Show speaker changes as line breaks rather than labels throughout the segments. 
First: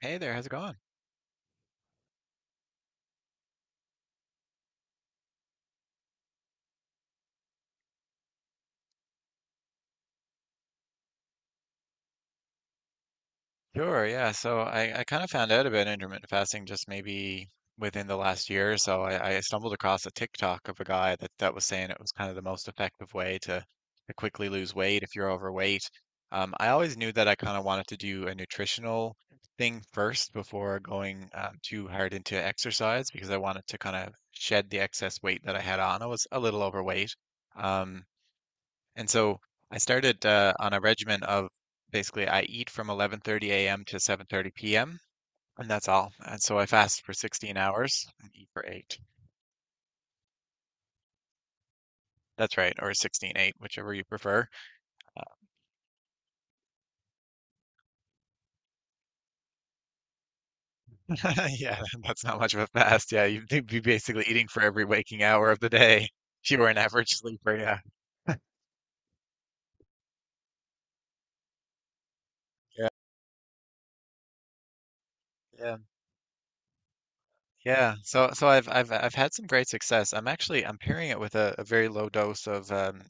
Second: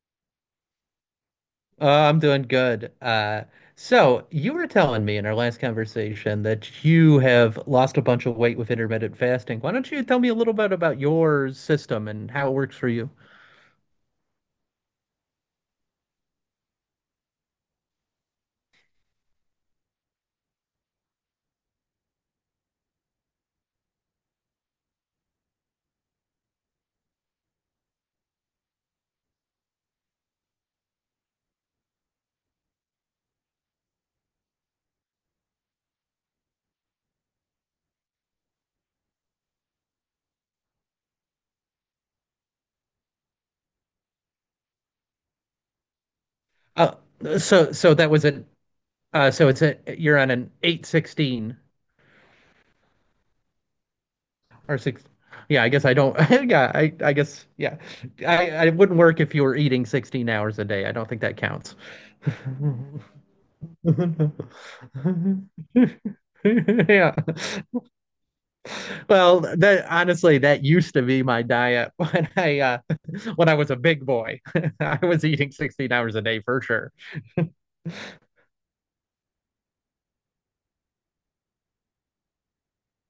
Hey there, how's it going?
I'm doing good. So you were telling me in our last conversation that you have lost a bunch of weight with intermittent fasting. Why don't you tell me a little bit about your system and how it works for you?
Sure, yeah. So I kind of found out about intermittent fasting just maybe within the last year or so. I stumbled across a TikTok of a guy that was saying it was kind of the most effective way to quickly lose weight if you're overweight. I always knew that I kind of wanted to do a nutritional thing first before going too hard into exercise because I wanted to kind of shed the excess weight that I had on. I was a little overweight. Um, And so I started on a regimen of, basically, I eat from 11:30 a.m. to 7:30 p.m., and that's all. And so I
Uh,
fast for 16
so
hours
that was
and
an
eat for eight.
so it's a you're on an 816
That's right, or 16:8, whichever you prefer.
or six. Yeah, I guess I don't. Yeah, I guess yeah. I wouldn't work if you were eating 16 hours a day. I don't think that counts.
Yeah, that's not much of a fast. Yeah, you'd be basically eating for every waking hour of the day if you were an average
Yeah.
sleeper. Yeah,
Well, that honestly, that used to be my diet when I
yeah,
when I was a big boy. I was eating
yeah.
16 hours a day for sure.
Yeah, so I've had some great success. I'm actually I'm pairing it with a very low dose of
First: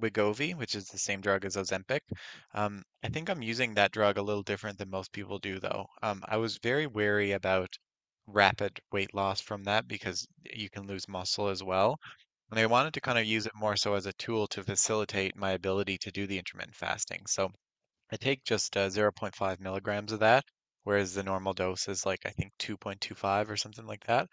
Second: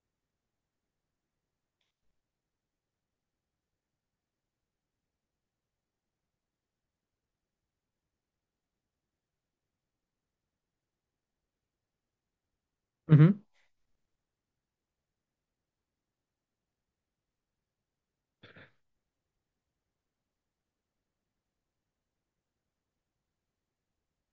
Wegovy, which is the same drug as Ozempic. I think I'm using that drug a little different than most people do, though. I was very wary about rapid weight loss from that because you can lose muscle as well. And I wanted to kind of
hmm
use it more so as a tool to facilitate my ability to do the intermittent fasting. So I take just zero point 0.5 milligrams of that, whereas the normal dose is like I think 2.25 or something like that.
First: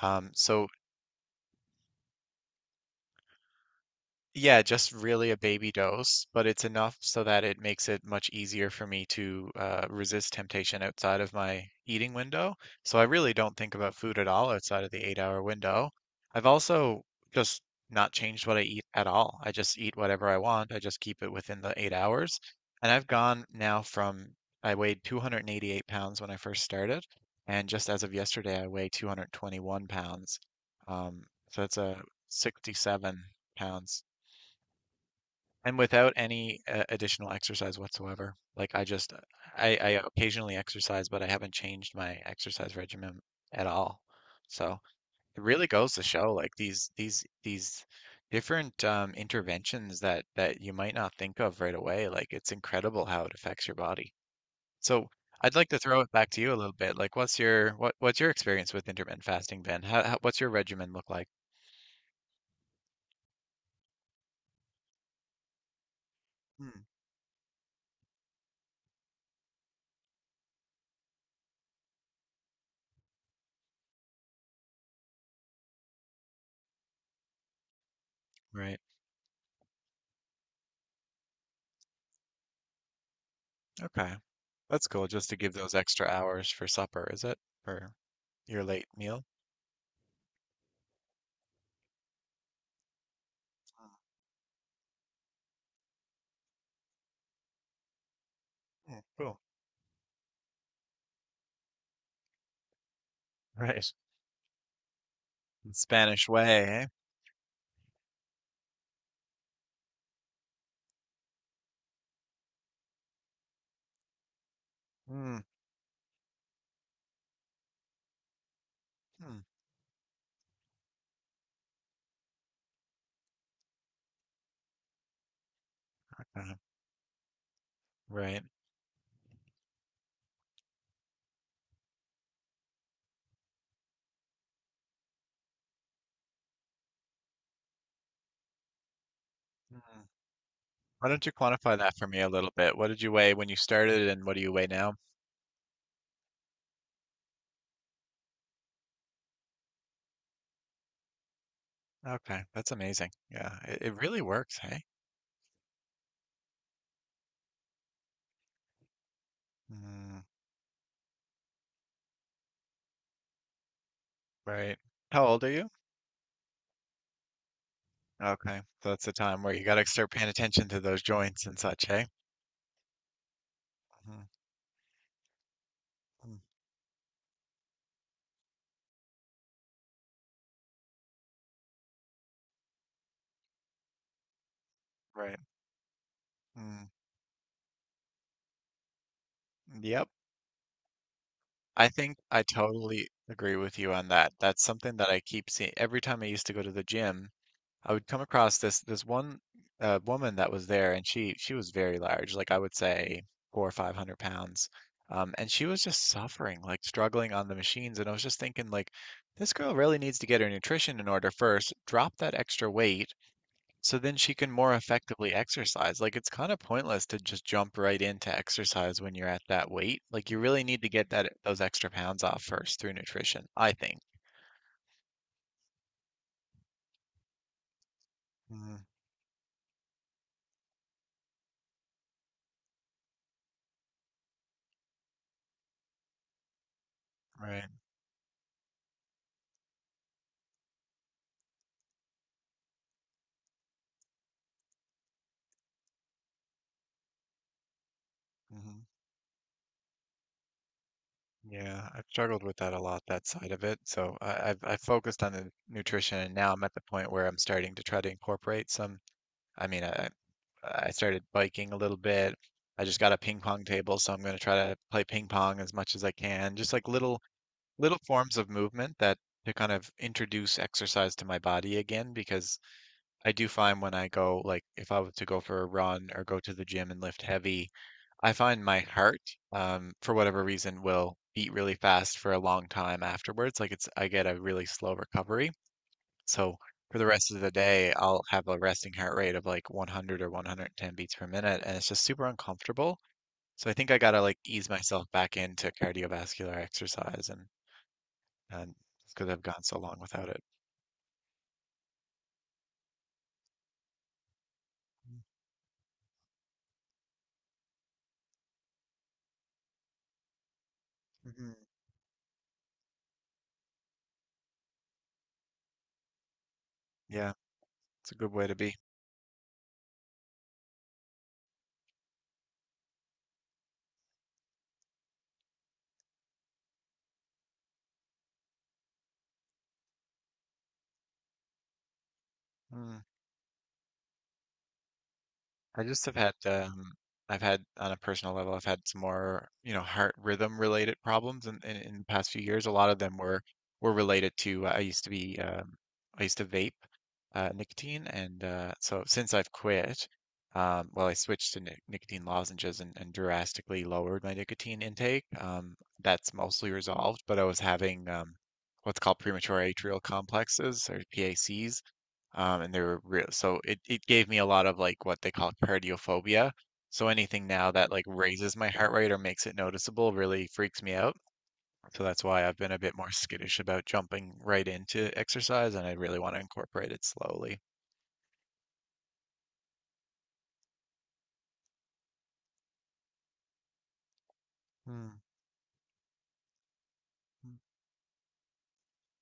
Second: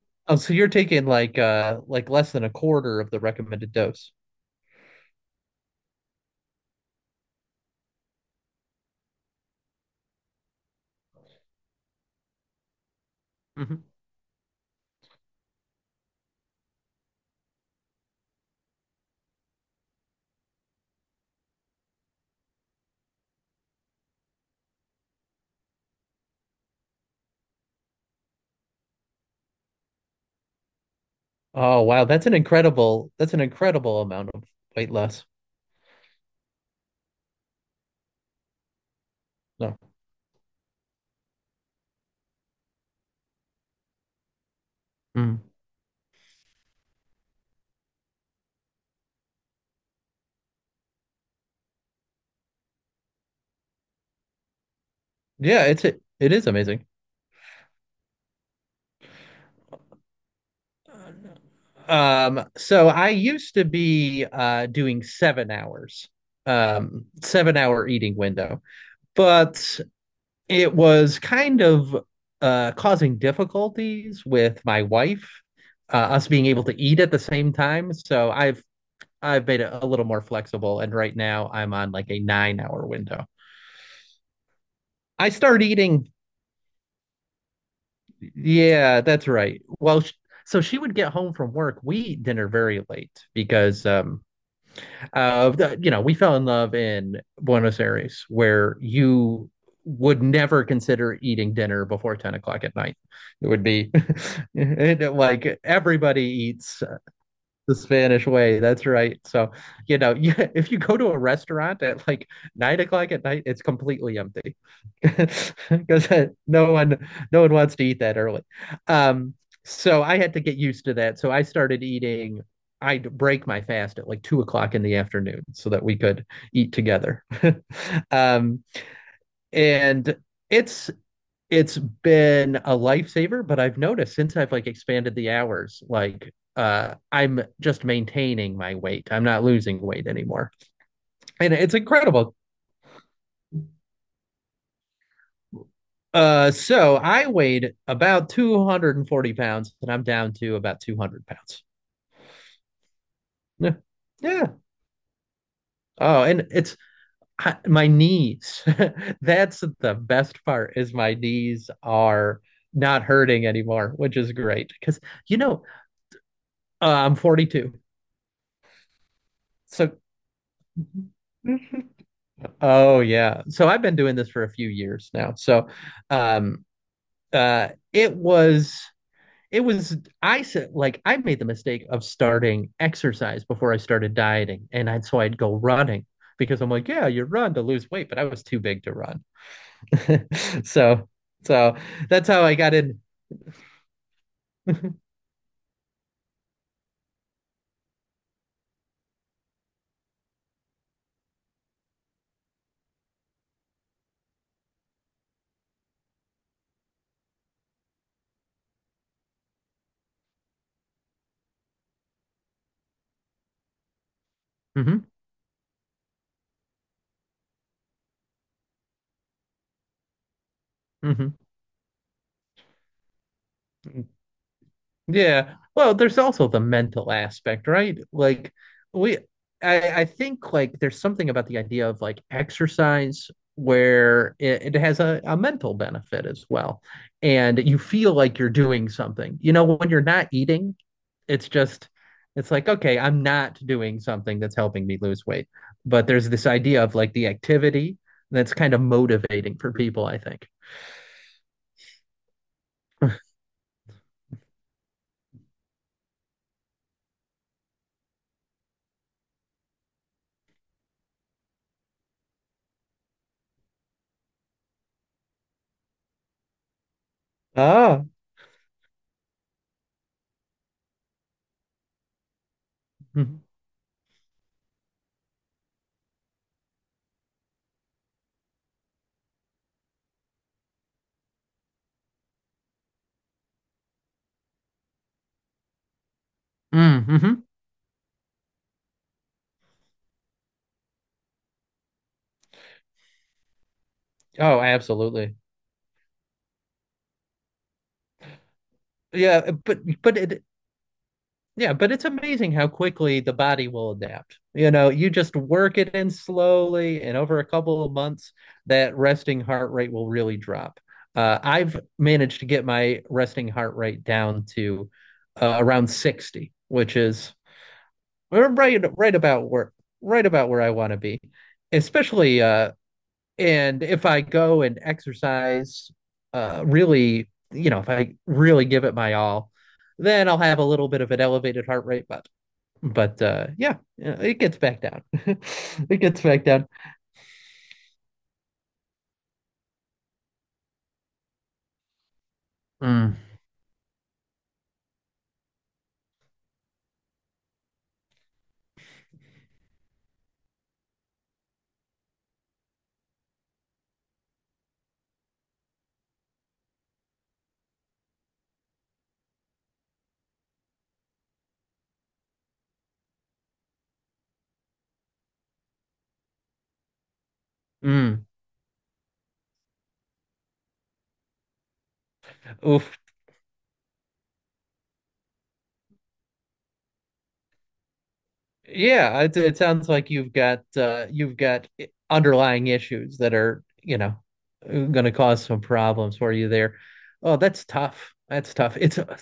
Oh, so
So.
you're taking like less than a quarter of the recommended dose.
Yeah, just really a baby dose, but it's enough so that it makes it much easier for me to resist temptation outside of my eating window. So I really don't think
Mhm.
about food at all outside of the 8-hour window. I've also just not changed what I eat at all. I just eat whatever I want. I just keep it within the 8 hours. And I've gone now from, I weighed 288 pounds when I first started. And just as of yesterday, I weigh 221 pounds. Um, so that's
Oh,
a
wow,
67
that's an incredible
pounds
amount of weight loss.
and without any additional exercise whatsoever. Like I just, I,
No.
I occasionally exercise, but I haven't changed my exercise regimen at all. So
Mm.
it really goes to show, like these different interventions that you might not think of right away. Like it's incredible how it affects your body. So. I'd
Yeah,
like to
it's
throw
it,
it back
it
to
is
you a little
amazing.
bit. Like, what's your experience with intermittent fasting, Ben? How, what's your regimen look
Uh,
like?
no. So I used to be doing 7 hours,
Hmm,
7 hour eating window. But it was kind of causing difficulties with my wife, us being able to eat at the same time. So I've
right.
I've made it a little more flexible, and right now I'm on like a 9 hour window.
Okay. That's cool,
I
just to give
start
those extra
eating.
hours for supper, is it? For your late
Yeah,
meal?
that's right. So she would get home from work. We eat dinner very late because you know, we fell in love in Buenos Aires, where
Mm, mm, cool.
you would never consider eating dinner before 10 o'clock at night. It would
Right.
be like everybody
Spanish way,
eats
eh?
the Spanish way. That's right. So, you know, you, if you go to a restaurant at like 9 o'clock at night, it's completely empty
Mm,
because no one, no one wants to eat that early. Um,
mm,
so I had to get used to that. So I started eating. I'd break my fast at like 2 o'clock in the afternoon so that we could
okay.
eat together.
Right.
Um, and it's been a lifesaver, but I've noticed since I've like expanded the hours, like I'm just maintaining my weight. I'm not
Mm.
losing weight anymore.
Why don't you
And it's
quantify that for me a
incredible.
little bit? What did you weigh when you started and what do you weigh now?
So I weighed about 240 pounds and I'm down to about 200 pounds.
Okay, that's amazing. Yeah,
Yeah.
it really
Yeah.
works, hey?
Oh, and it's I, my knees. That's the
Mm,
best part is my knees are not hurting anymore, which is great
right.
because
How
you
old are
know,
you?
I'm 42.
Okay, so that's the time where you got to
So
start paying attention to those joints and such, hey?
oh yeah. So I've been doing
Mhm,
this for a few years now. So
mm,
um uh it was it was I said like I made the mistake of starting exercise before I started dieting and I'd so I'd
right.
go running because I'm
Mm,
like, yeah, you run to lose weight, but I was too big to run.
yep.
So so
I think
that's
I
how I got in.
totally agree with you on that. That's something that I keep seeing. Every time I used to go to the gym, I would come across this one woman that was there, and she was very large, like I would say four or five hundred pounds, and she was just suffering, like struggling on the machines. And I was just thinking, like, this girl really needs to get her nutrition in order first, drop that extra weight, so then she can more
hmm
effectively exercise. Like it's kind of pointless to just jump right into exercise when you're at that weight. Like you really need to get
hmm
that those extra pounds off first through nutrition, I think.
Yeah. Well, there's also the mental aspect, right? Like
Mm,
we I think like there's something about the idea of like exercise where it has a mental benefit as well. And
right.
you feel like you're doing something. You know, when you're not eating, it's just, it's like, okay, I'm not doing something that's helping me lose weight. But there's this idea of like the activity that's kind of
Hmm.
motivating for people, I think.
Yeah, I've struggled with that a lot, that side of it. So I've focused on the nutrition, and now I'm at the point where I'm starting to try to incorporate some. I mean, I started biking a little bit. I just got a ping pong table, so I'm going to try to play ping pong as much as I can. Just like little
Oh.
forms of movement that to kind of introduce exercise to my body again, because I
Mm-hmm.
do find when I go, like if I were to go for a run or go to the gym and lift heavy, I find my heart for whatever reason will beat really fast for a long time afterwards. Like it's I get a really slow recovery. So for the rest of
Mm-hmm.
the day, I'll have a resting heart rate of like 100 or 110 beats per minute, and it's just super uncomfortable. So I think I gotta like
Oh,
ease myself
absolutely.
back into cardiovascular exercise, and and just because I have
Yeah,
gone so long
but
without it.
it Yeah, but it's amazing how quickly the body will adapt. You know, you just work it in slowly, and over a couple of months, that resting heart rate will really drop.
Hmm.
I've managed to get my resting heart rate down to around 60, which
Yeah,
is
it's a good way to be.
right right about where right about where I want to be. Especially and if I go and exercise, really, you know, if I really give it my all, then I'll have a little bit of an elevated heart rate, but
Mm.
but uh, yeah, yeah, it gets back down.
I
It
just have
gets
had
back down.
I've had, on a personal level, I've had some more, heart rhythm related problems in the past few years. A lot of them
Mm,
were related to I used to be I used to vape nicotine, and so since I've quit, well, I switched to nicotine lozenges, and drastically lowered my nicotine intake. That's mostly resolved, but I was having what's called premature atrial complexes, or PACs, and they were real. So it gave me a lot of like what they call cardiophobia. So anything now that like
mm,
raises my heart rate or makes it noticeable really freaks me out. So that's why I've been a bit
oof.
more skittish about jumping right into exercise, and I really want to incorporate it slowly.
Yeah, it sounds like you've got underlying issues that are, you know, going
Hmm,
to cause some problems for you there. Oh, that's tough. That's tough. It's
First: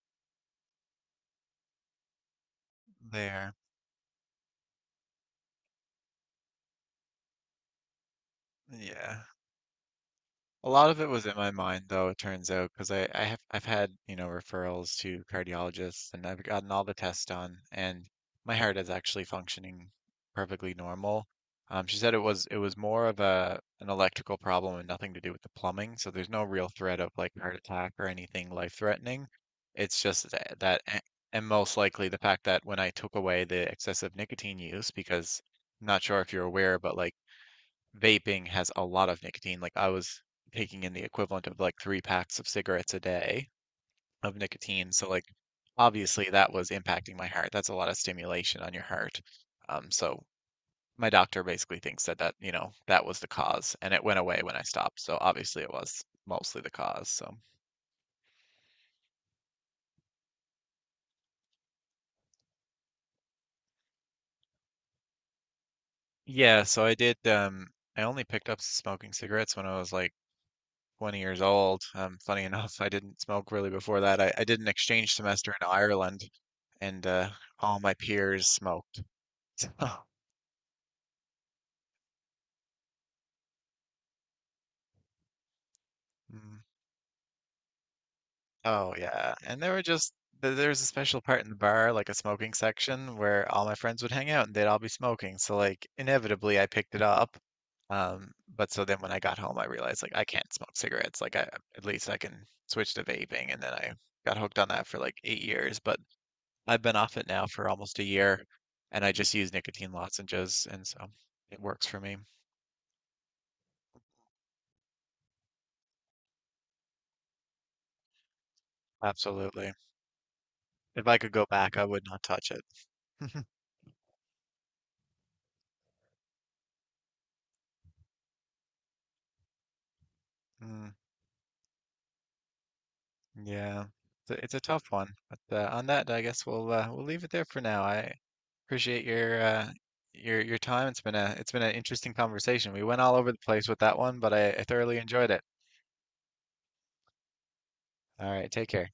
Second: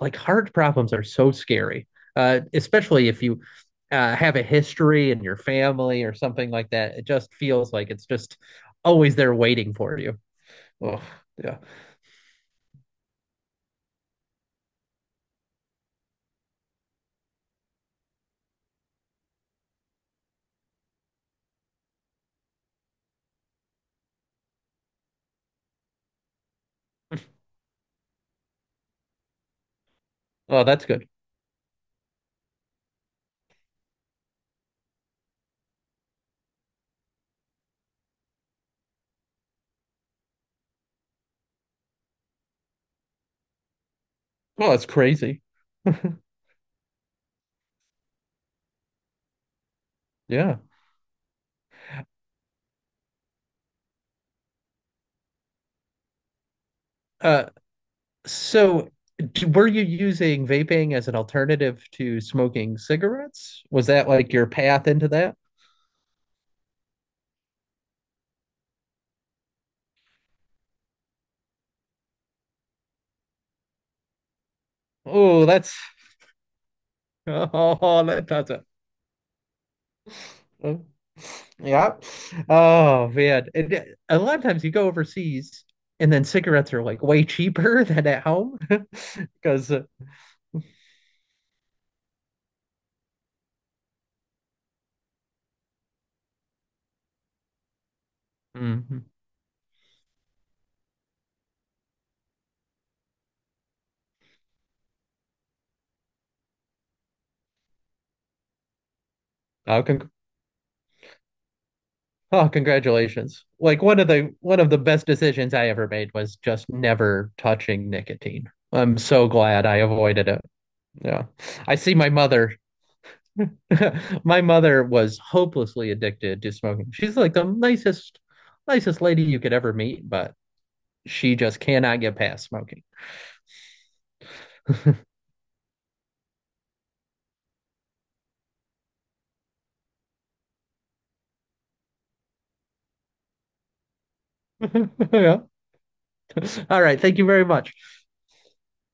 like heart problems are so scary, especially if you
there.
uh, have a history in your family or something like that. It just feels like it's just always
Yeah.
there waiting for you.
A lot of
Oh,
it was in my
yeah.
mind, though, it turns out, because I've had, referrals to cardiologists, and I've gotten all the tests done, and my heart is actually functioning perfectly normal. She said it was more of a an electrical problem, and nothing to do with the plumbing, so there's no real threat of like heart attack or anything life-threatening. It's just that,
Oh,
that
that's
a-
good.
and most likely the fact that when I took away the excessive nicotine use, because I'm not sure if you're aware, but like vaping has a lot of nicotine. Like I was taking in the equivalent of like three packs of cigarettes a day of
Well, that's
nicotine. So like
crazy.
obviously that was impacting my heart. That's a lot of stimulation on your heart. So
Yeah.
my doctor basically thinks that that was the cause, and it went away when I stopped. So obviously it was mostly the cause. So.
Uh, so d were you using vaping as an alternative to smoking cigarettes? Was that like your path into that?
Yeah, I only picked up smoking cigarettes when I was like 20 years old. Funny enough, I didn't smoke really before that. I did an exchange
Oh,
semester in
that's
Ireland, and all my
oh, that
peers
doesn't.
smoked. So,
Oh, yeah. Oh man. And a lot of times you go overseas and then
mm,
cigarettes are like way cheaper than at home
oh yeah, and
because
there were just th- there was a special part in the bar, like a smoking section, where all my friends would hang out and they'd all be smoking. So like inevitably, I picked it up. But so then
mm-hmm.
when I got home, I realized like I can't smoke cigarettes. Like I at least I can switch to vaping, and then I got hooked on that for like 8 years. But I've been off it now for almost a year, and I just use nicotine lozenges, and so it works for me.
Oh, congratulations. Like one of the best decisions I ever made was just never touching nicotine. I'm so glad
Absolutely.
I avoided it.
If I
Yeah.
could go
I
back, I
see
would
my
not touch
mother.
it.
My mother was hopelessly addicted to smoking. She's like nicest lady you could ever meet, but
Mm,
she just cannot get past smoking.
yeah, it's a tough one. But on that, I guess we'll we'll leave it there for now. I appreciate your time. It's been an interesting conversation. We went all over the place with that one, but I thoroughly enjoyed it.
Yeah. All right. Thank you very much.
All right, take care.